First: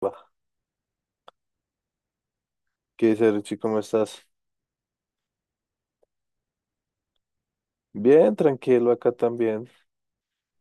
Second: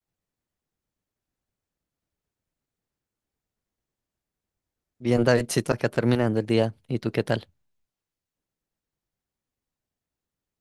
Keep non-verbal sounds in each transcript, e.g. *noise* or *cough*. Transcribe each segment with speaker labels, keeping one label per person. Speaker 1: Va, ¿qué dice Richie? ¿Cómo estás?
Speaker 2: Bien, Davidcito, acá terminando el día. ¿Y tú qué tal?
Speaker 1: Bien, tranquilo acá también,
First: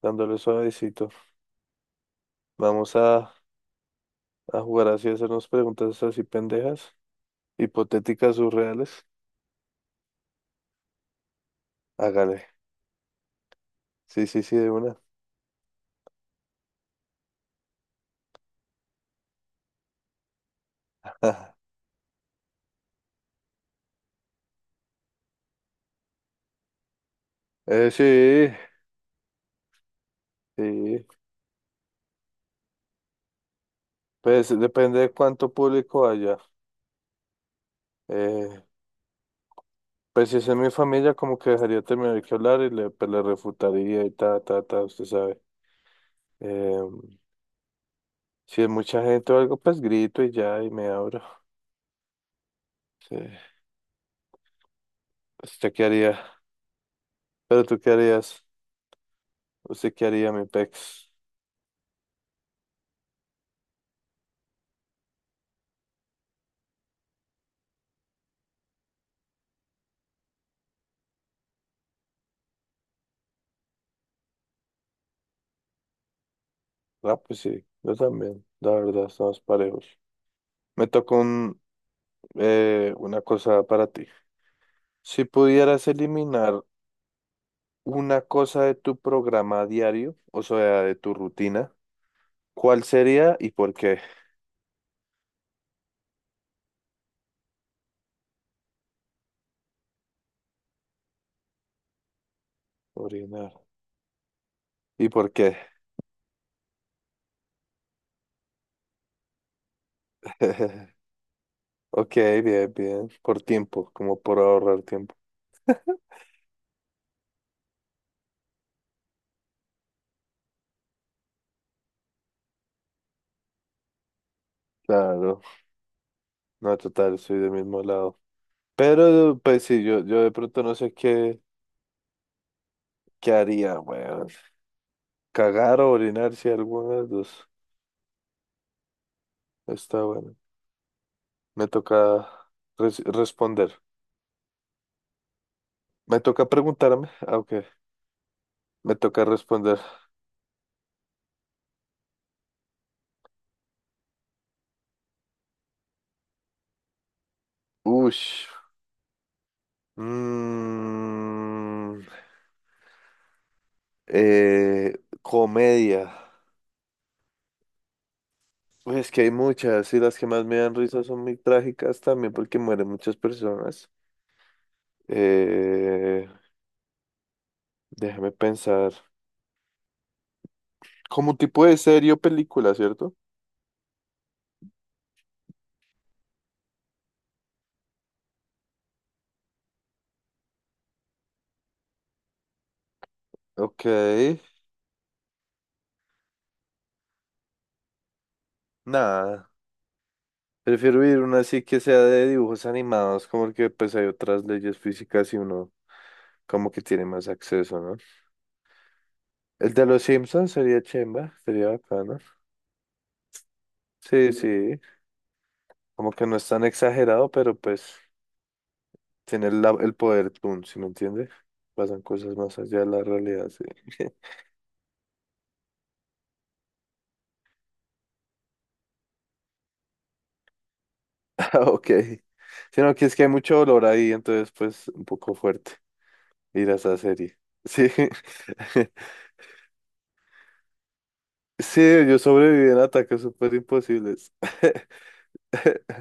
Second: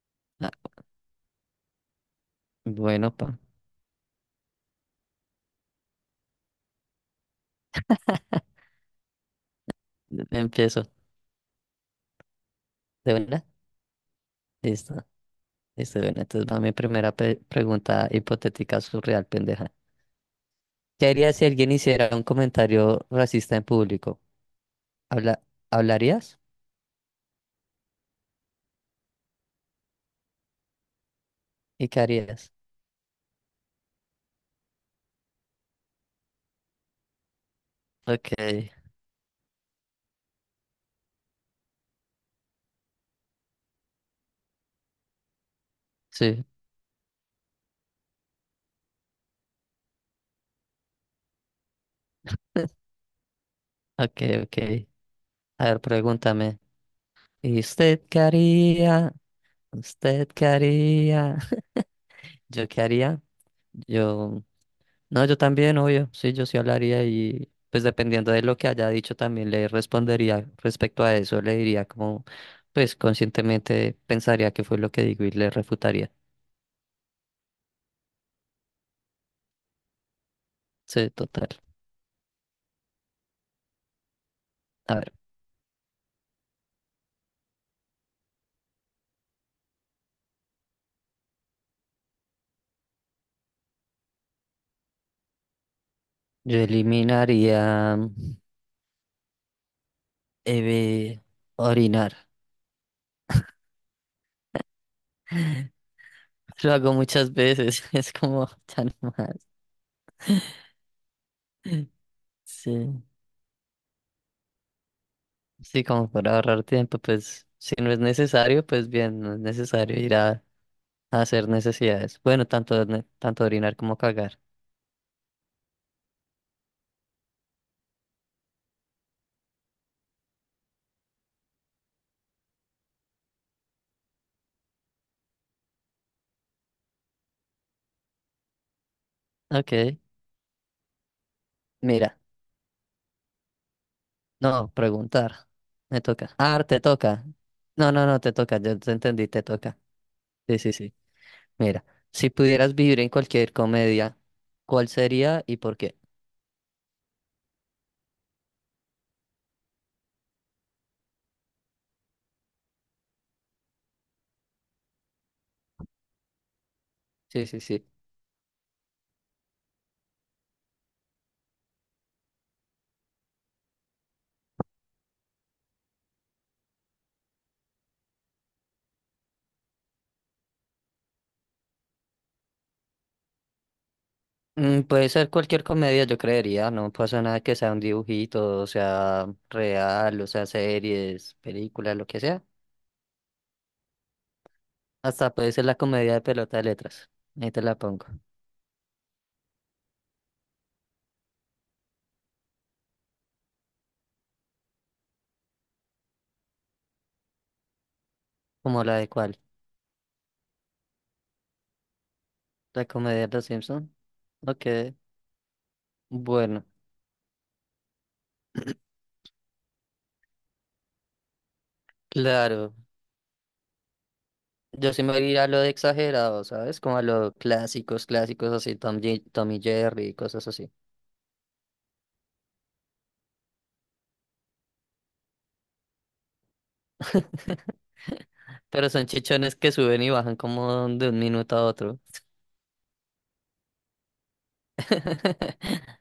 Speaker 1: dándole
Speaker 2: Ah,
Speaker 1: suavecito. Vamos
Speaker 2: bueno, pa,
Speaker 1: a jugar así, a hacernos preguntas así pendejas, hipotéticas, surreales.
Speaker 2: empiezo.
Speaker 1: Hágale.
Speaker 2: ¿De verdad?
Speaker 1: Sí, sí, sí, de una.
Speaker 2: Listo, listo, de una. Entonces va mi primera pregunta hipotética surreal, pendeja. ¿Qué harías si
Speaker 1: *laughs*
Speaker 2: alguien hiciera un comentario racista en público? ¿Habla ¿Hablarías?
Speaker 1: Sí, sí.
Speaker 2: ¿Y qué harías?
Speaker 1: Pues depende de cuánto público haya.
Speaker 2: Ok,
Speaker 1: Eh, pues si es en mi familia, como que dejaría terminar que hablar y le, pues, le refutaría y ta, ta, ta, usted sabe.
Speaker 2: sí,
Speaker 1: Eh, si es mucha gente o algo, pues grito y ya, y me abro. Sí.
Speaker 2: ok, ok.
Speaker 1: Pues,
Speaker 2: A
Speaker 1: ¿usted
Speaker 2: ver,
Speaker 1: qué haría?
Speaker 2: pregúntame. ¿Y
Speaker 1: Pero tú qué
Speaker 2: usted qué
Speaker 1: harías,
Speaker 2: haría?
Speaker 1: usted qué
Speaker 2: ¿Usted
Speaker 1: haría,
Speaker 2: qué
Speaker 1: mi pex.
Speaker 2: haría? *laughs* ¿Yo qué haría? Yo... No, yo también, obvio, sí, yo sí hablaría y pues dependiendo de lo que haya dicho también le respondería respecto a eso, le diría como, pues conscientemente pensaría que fue lo que digo y le refutaría.
Speaker 1: Ah, pues sí, yo también, la verdad, estamos parejos. Me
Speaker 2: Sí,
Speaker 1: tocó
Speaker 2: total.
Speaker 1: un, eh, una cosa para ti.
Speaker 2: A ver,
Speaker 1: Si pudieras eliminar una cosa de tu programa diario, o sea, de tu rutina, ¿cuál sería y por qué?
Speaker 2: yo eliminaría eh, orinar.
Speaker 1: Orinar. ¿Y por qué?
Speaker 2: *laughs* Lo hago muchas veces, *laughs* es como tan más.
Speaker 1: *laughs* Ok, bien,
Speaker 2: Sí,
Speaker 1: bien. Por tiempo, como por ahorrar tiempo.
Speaker 2: sí, como para ahorrar tiempo, pues si no es necesario, pues bien, no es necesario ir a hacer necesidades. Bueno, tanto, tanto orinar como cagar.
Speaker 1: Claro, no, total, soy del mismo lado. Pero, pues sí, yo de pronto no sé qué, qué haría, güey. Cagar o orinar, si alguna de las dos.
Speaker 2: Ok,
Speaker 1: Está bueno. Me toca
Speaker 2: mira.
Speaker 1: responder.
Speaker 2: No, preguntar. Me
Speaker 1: Me
Speaker 2: toca.
Speaker 1: toca
Speaker 2: Ah, te
Speaker 1: preguntarme.
Speaker 2: toca.
Speaker 1: Ah, ok.
Speaker 2: No, no, no, te toca. Yo te
Speaker 1: Me toca
Speaker 2: entendí, te
Speaker 1: responder.
Speaker 2: toca. Sí, sí, sí. Mira, si pudieras vivir en cualquier comedia, ¿cuál sería y por qué?
Speaker 1: Ush. Mm, comedia.
Speaker 2: Sí, sí, sí.
Speaker 1: Uy, es que hay muchas y las que más me dan risa son muy trágicas también porque mueren muchas personas. Eh, déjame pensar. Como un tipo de serie o película, ¿cierto?
Speaker 2: Mm, puede ser cualquier comedia, yo creería. No pasa nada que sea un dibujito, o sea real, o sea series, películas, lo que sea.
Speaker 1: Ok.
Speaker 2: Hasta puede ser la comedia de pelota de letras. Ahí te la pongo.
Speaker 1: Nada. Prefiero ir una así que sea de dibujos animados, como que pues hay otras leyes físicas y uno como que tiene más acceso, ¿no?
Speaker 2: ¿Como la de cuál?
Speaker 1: El de los Simpsons sería chimba, sería bacano.
Speaker 2: La comedia de los Simpson.
Speaker 1: Sí,
Speaker 2: Ok,
Speaker 1: sí, como que no es tan
Speaker 2: bueno,
Speaker 1: exagerado, pero pues tiene el poder Toon, ¿sí me entiende? Pasan cosas más
Speaker 2: claro.
Speaker 1: allá de la realidad, sí. *laughs*
Speaker 2: Yo sí me iría a lo de exagerado, ¿sabes? Como a lo clásicos, clásicos así, Tom, Tom y Jerry y cosas así.
Speaker 1: Ah, ok. Sino que es que hay mucho dolor ahí, entonces pues un poco fuerte ir a esa serie. Sí.
Speaker 2: Pero
Speaker 1: *laughs*
Speaker 2: son chichones que suben y bajan como de un minuto a
Speaker 1: Sí,
Speaker 2: otro.
Speaker 1: yo sobreviví en ataques súper imposibles. *laughs*
Speaker 2: *laughs*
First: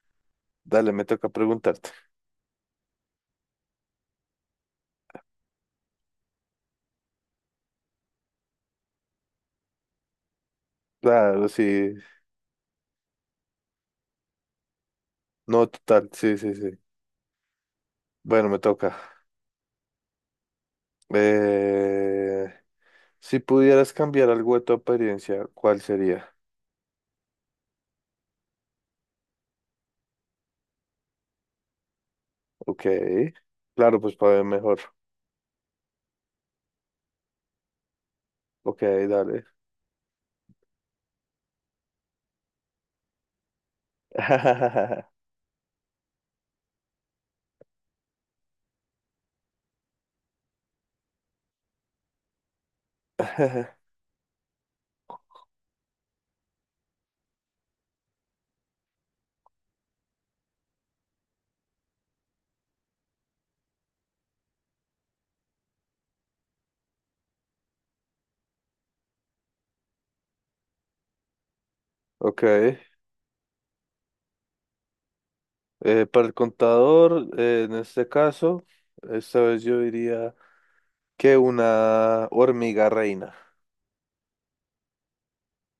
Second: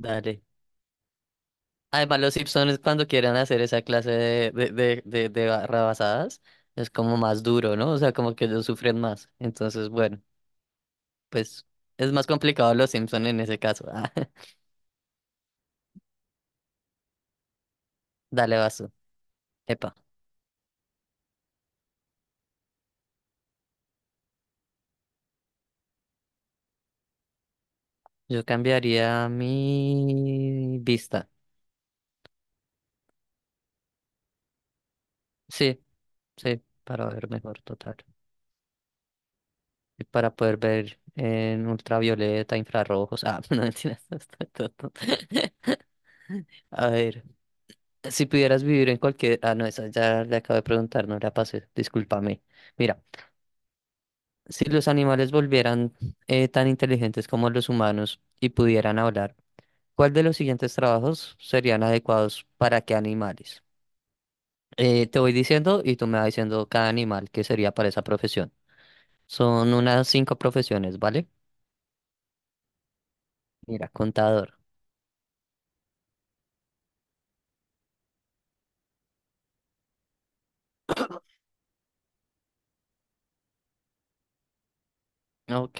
Speaker 2: Dale.
Speaker 1: Dale, me toca preguntarte.
Speaker 2: Además, los Simpsons cuando quieran hacer esa clase de barra es como más duro, ¿no? O sea, como que ellos sufren más. Entonces, bueno,
Speaker 1: Claro,
Speaker 2: pues
Speaker 1: sí.
Speaker 2: es más complicado los Simpsons en ese caso. *laughs*
Speaker 1: No, total, sí, sí, sí. Bueno, me
Speaker 2: Dale, vaso.
Speaker 1: toca.
Speaker 2: Epa.
Speaker 1: Eh, si pudieras cambiar algo de tu apariencia, ¿cuál sería?
Speaker 2: Yo cambiaría mi vista.
Speaker 1: Ok. Claro, pues para ver mejor.
Speaker 2: Sí, sí, para ver mejor, total.
Speaker 1: Ok, dale.
Speaker 2: Y para poder ver en ultravioleta, infrarrojos. Ah, *laughs* no mentiras. *laughs* está todo.
Speaker 1: *laughs*
Speaker 2: A ver, si pudieras vivir en cualquier... Ah, no, esa ya le acabo de preguntar, no la pasé. Discúlpame. Mira, si los animales volvieran tan inteligentes como los humanos y pudieran hablar, ¿cuál de los siguientes trabajos serían adecuados para qué animales? Te voy diciendo y tú me vas diciendo cada animal que sería para esa profesión. Son unas cinco profesiones, ¿vale?
Speaker 1: Ok.
Speaker 2: Mira, contador.
Speaker 1: Para el contador, en este caso, esta vez yo diría que una hormiga reina.
Speaker 2: Ok,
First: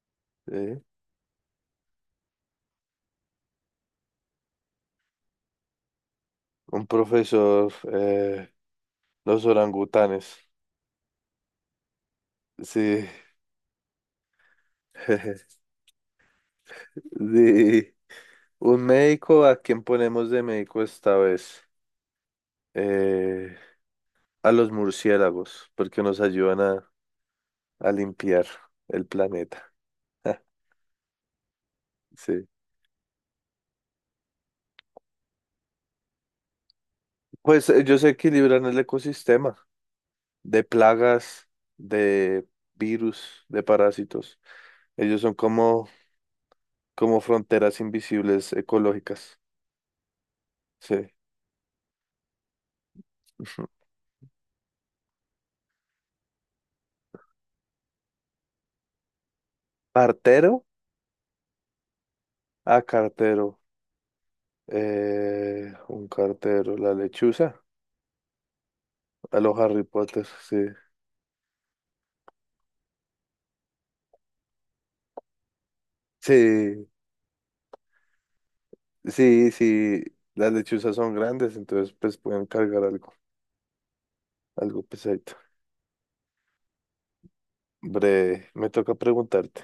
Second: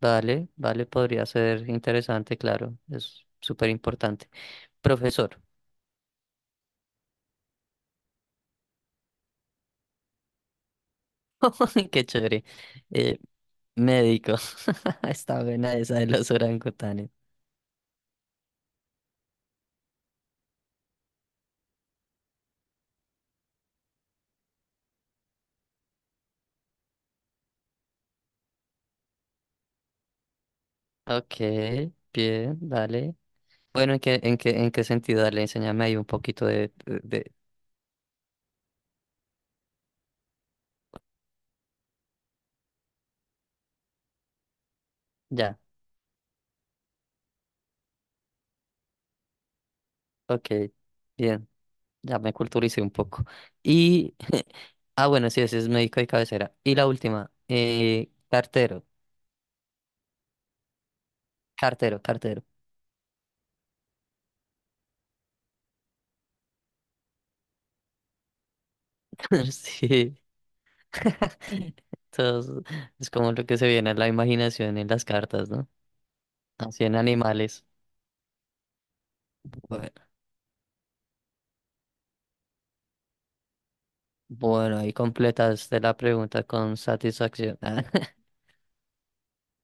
Speaker 2: vale,
Speaker 1: ¿Sí?
Speaker 2: vale, podría ser interesante, claro, es súper importante. Profesor,
Speaker 1: Un profesor, los orangutanes.
Speaker 2: *laughs* qué chévere.
Speaker 1: Sí.
Speaker 2: Eh, médico, *laughs* está
Speaker 1: *laughs*
Speaker 2: buena esa de los orangutanes.
Speaker 1: De un médico, ¿a quién ponemos de médico esta vez? Eh, a los murciélagos, porque nos ayudan a limpiar el planeta. *laughs*
Speaker 2: Ok,
Speaker 1: Sí.
Speaker 2: bien, vale. Bueno, ¿en qué, en qué, en qué sentido? Dale, enséñame ahí un poquito de.
Speaker 1: Pues ellos equilibran el ecosistema de plagas, de virus, de parásitos. Ellos son
Speaker 2: Ya,
Speaker 1: como, como fronteras invisibles ecológicas.
Speaker 2: ok,
Speaker 1: Sí.
Speaker 2: bien. Ya me culturicé un poco.
Speaker 1: Ujú.
Speaker 2: Y, *laughs* ah, bueno, sí, ese es médico de cabecera. Y la última, cartero,
Speaker 1: Partero
Speaker 2: cartero, cartero.
Speaker 1: a cartero. Un cartero, la lechuza. A
Speaker 2: *laughs*
Speaker 1: los Harry
Speaker 2: Sí.
Speaker 1: Potter, sí.
Speaker 2: *laughs* Entonces, es como lo que se viene a la imaginación en las cartas, ¿no? Así
Speaker 1: Sí,
Speaker 2: en animales.
Speaker 1: sí,
Speaker 2: Bueno,
Speaker 1: sí. Las lechuzas son grandes, entonces pues pueden cargar algo,
Speaker 2: bueno,
Speaker 1: algo
Speaker 2: ahí
Speaker 1: pesadito.
Speaker 2: completaste la pregunta con satisfacción. *laughs*
Speaker 1: Breve, me toca preguntarte.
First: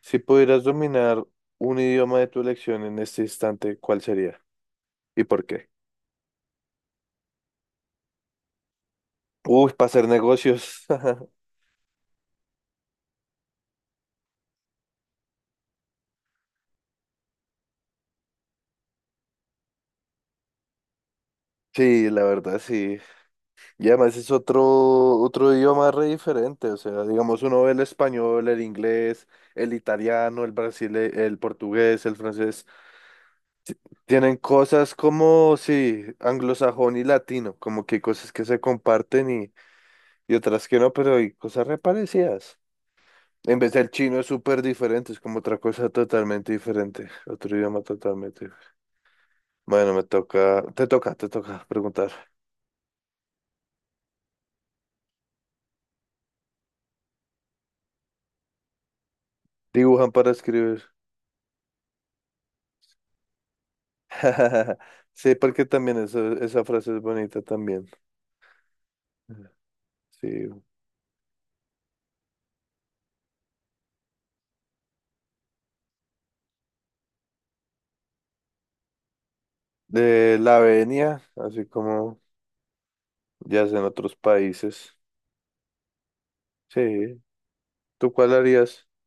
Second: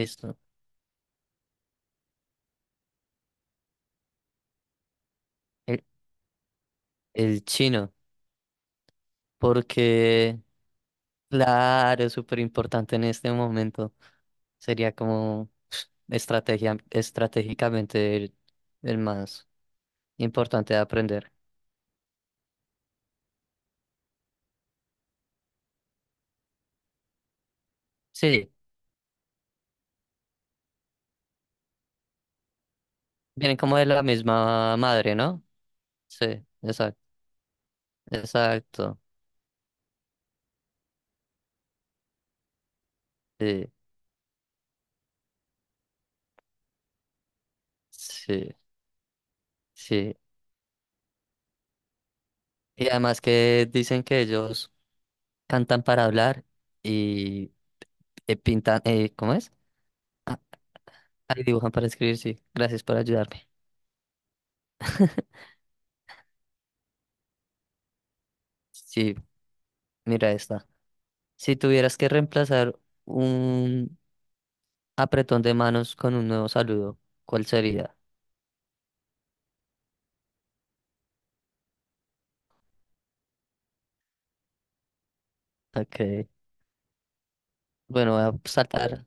Speaker 1: Si pudieras dominar un idioma de tu elección en este instante, ¿cuál sería? ¿Y por qué?
Speaker 2: El, el chino,
Speaker 1: Uy, para hacer
Speaker 2: porque,
Speaker 1: negocios. *laughs*
Speaker 2: claro, es súper importante en este momento. Sería como pf, estrategia, estratégicamente el más importante de aprender.
Speaker 1: Sí, la verdad, sí. Y además es otro, otro idioma re diferente. O sea, digamos, uno ve el español,
Speaker 2: Sí,
Speaker 1: el inglés, el italiano, el brasile, el portugués, el francés.
Speaker 2: vienen como de la
Speaker 1: Tienen
Speaker 2: misma
Speaker 1: cosas
Speaker 2: madre, ¿no?
Speaker 1: como, sí,
Speaker 2: Sí,
Speaker 1: anglosajón
Speaker 2: exacto,
Speaker 1: y latino, como que hay cosas que se
Speaker 2: exacto.
Speaker 1: comparten y otras que no, pero hay cosas reparecidas. En
Speaker 2: Sí,
Speaker 1: vez del chino es súper diferente, es como otra cosa totalmente diferente, otro idioma totalmente.
Speaker 2: sí,
Speaker 1: Bueno, me
Speaker 2: sí.
Speaker 1: toca, te toca preguntar.
Speaker 2: Y además que dicen que ellos cantan para hablar y pintan, ¿cómo es?
Speaker 1: Dibujan para
Speaker 2: Ah,
Speaker 1: escribir.
Speaker 2: ahí dibujan para escribir, sí. Gracias por ayudarme.
Speaker 1: *laughs* Sí, porque también eso, esa frase es bonita también.
Speaker 2: Sí, mira
Speaker 1: Sí,
Speaker 2: esta. Si tuvieras que reemplazar un apretón de manos con un nuevo saludo. ¿Cuál sería?
Speaker 1: de la venia, así como ya es en otros países.
Speaker 2: Ok.
Speaker 1: Sí, ¿tú
Speaker 2: Bueno,
Speaker 1: cuál harías?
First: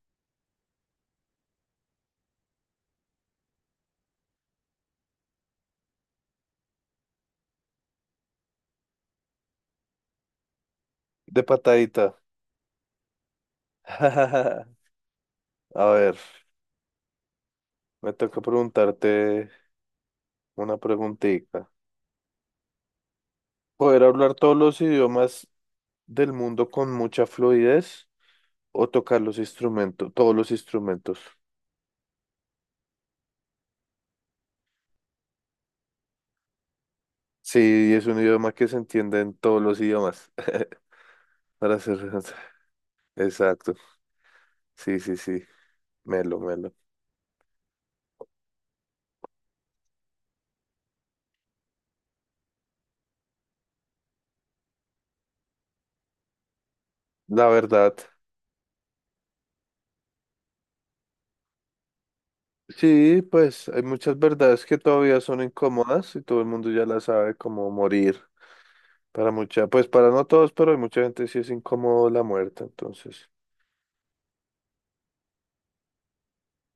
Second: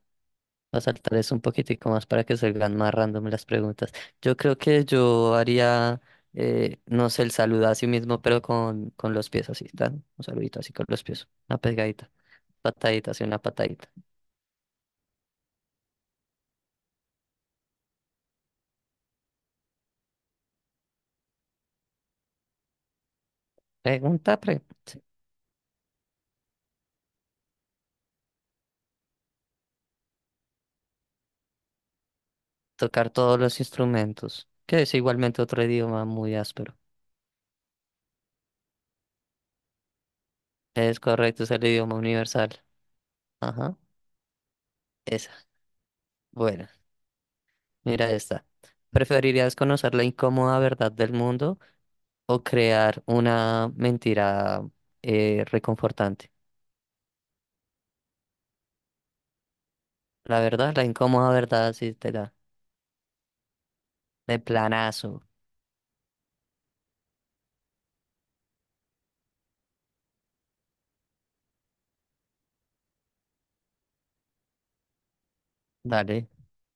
Speaker 2: voy a saltar eso un poquitico más para que salgan más random las preguntas. Yo creo que yo haría, no sé, el saludo a sí mismo, pero con los pies así, ¿tan? Un saludito así con los pies.
Speaker 1: De
Speaker 2: Una
Speaker 1: patadita.
Speaker 2: pegadita. Patadita, así una patadita.
Speaker 1: *laughs* A ver, me toca preguntarte una preguntita. ¿Poder hablar
Speaker 2: Pregunta,
Speaker 1: todos
Speaker 2: pre.
Speaker 1: los
Speaker 2: Sí.
Speaker 1: idiomas del mundo con mucha fluidez o tocar los instrumentos, todos los instrumentos?
Speaker 2: Tocar todos los instrumentos, que es igualmente otro idioma muy áspero.
Speaker 1: Sí, es un idioma que se entiende en todos los idiomas.
Speaker 2: Es correcto, es
Speaker 1: *laughs*
Speaker 2: el
Speaker 1: Para
Speaker 2: idioma
Speaker 1: ser
Speaker 2: universal.
Speaker 1: exacto.
Speaker 2: Ajá,
Speaker 1: Sí, sí, sí.
Speaker 2: esa.
Speaker 1: Melo,
Speaker 2: Bueno.
Speaker 1: melo.
Speaker 2: Mira esta. ¿Preferirías conocer la incómoda verdad del mundo o crear una mentira reconfortante?
Speaker 1: La verdad.
Speaker 2: La verdad, la incómoda verdad, sí te da.
Speaker 1: Sí, pues hay muchas
Speaker 2: De
Speaker 1: verdades que todavía
Speaker 2: planazo.
Speaker 1: son incómodas y todo el mundo ya la sabe, como morir. Para mucha, pues para no todos, pero hay mucha gente sí es incómodo la muerte, entonces,
Speaker 2: Dale,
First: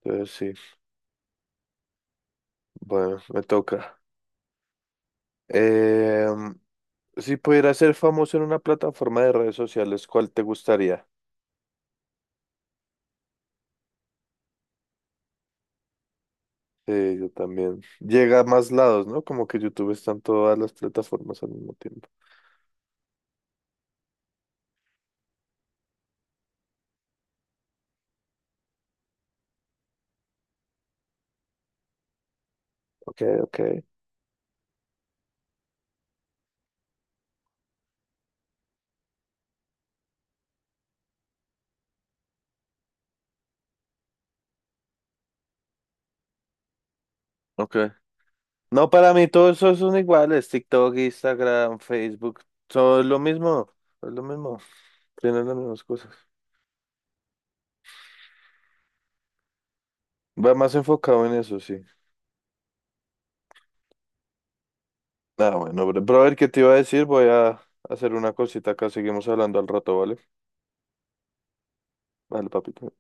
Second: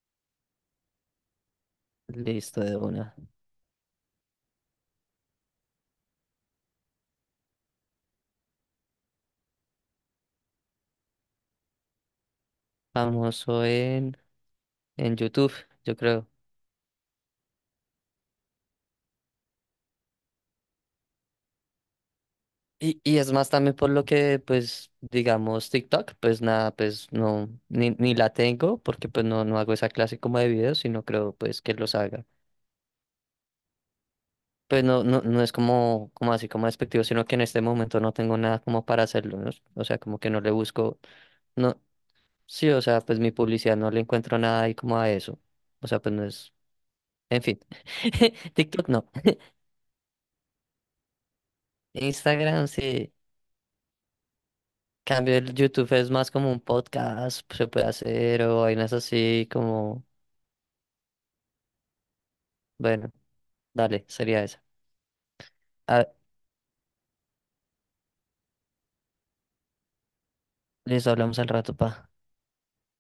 Speaker 1: entonces sí,
Speaker 2: listo de una.
Speaker 1: bueno, me toca. Eh, si pudiera ser famoso en una plataforma de redes sociales, ¿cuál te gustaría?
Speaker 2: Famoso en YouTube, yo creo.
Speaker 1: Sí, yo también. Llega a más lados, ¿no? Como que YouTube está en todas las plataformas al mismo tiempo.
Speaker 2: Y es más también por lo que, pues, digamos, TikTok, pues nada, pues no, ni la tengo, porque pues no, no hago esa clase como de videos, sino creo pues que los haga.
Speaker 1: Ok, ok.
Speaker 2: Pues no, no, no es como, como así como despectivo, sino que en este momento no tengo nada como para hacerlo, ¿no? O sea, como que no le busco, no, sí, o sea, pues mi publicidad no le encuentro nada ahí como a eso. O sea, pues no es, en fin.
Speaker 1: Ok.
Speaker 2: *laughs*
Speaker 1: No,
Speaker 2: TikTok no.
Speaker 1: para mí todos esos son iguales, TikTok, Instagram, Facebook,
Speaker 2: Instagram
Speaker 1: todo
Speaker 2: sí.
Speaker 1: es lo mismo,
Speaker 2: Cambio
Speaker 1: tienen
Speaker 2: el
Speaker 1: las mismas
Speaker 2: YouTube es
Speaker 1: cosas.
Speaker 2: más como un podcast, pues, se puede hacer, o vainas así como,
Speaker 1: Va más enfocado en eso, sí.
Speaker 2: bueno, dale, sería esa.
Speaker 1: Ah bueno, bro,
Speaker 2: Ah,
Speaker 1: pero a ver qué te iba a decir. Voy a hacer una cosita acá. Seguimos hablando al rato, ¿vale?
Speaker 2: listo, hablamos al rato, pa.
Speaker 1: Vale, papito.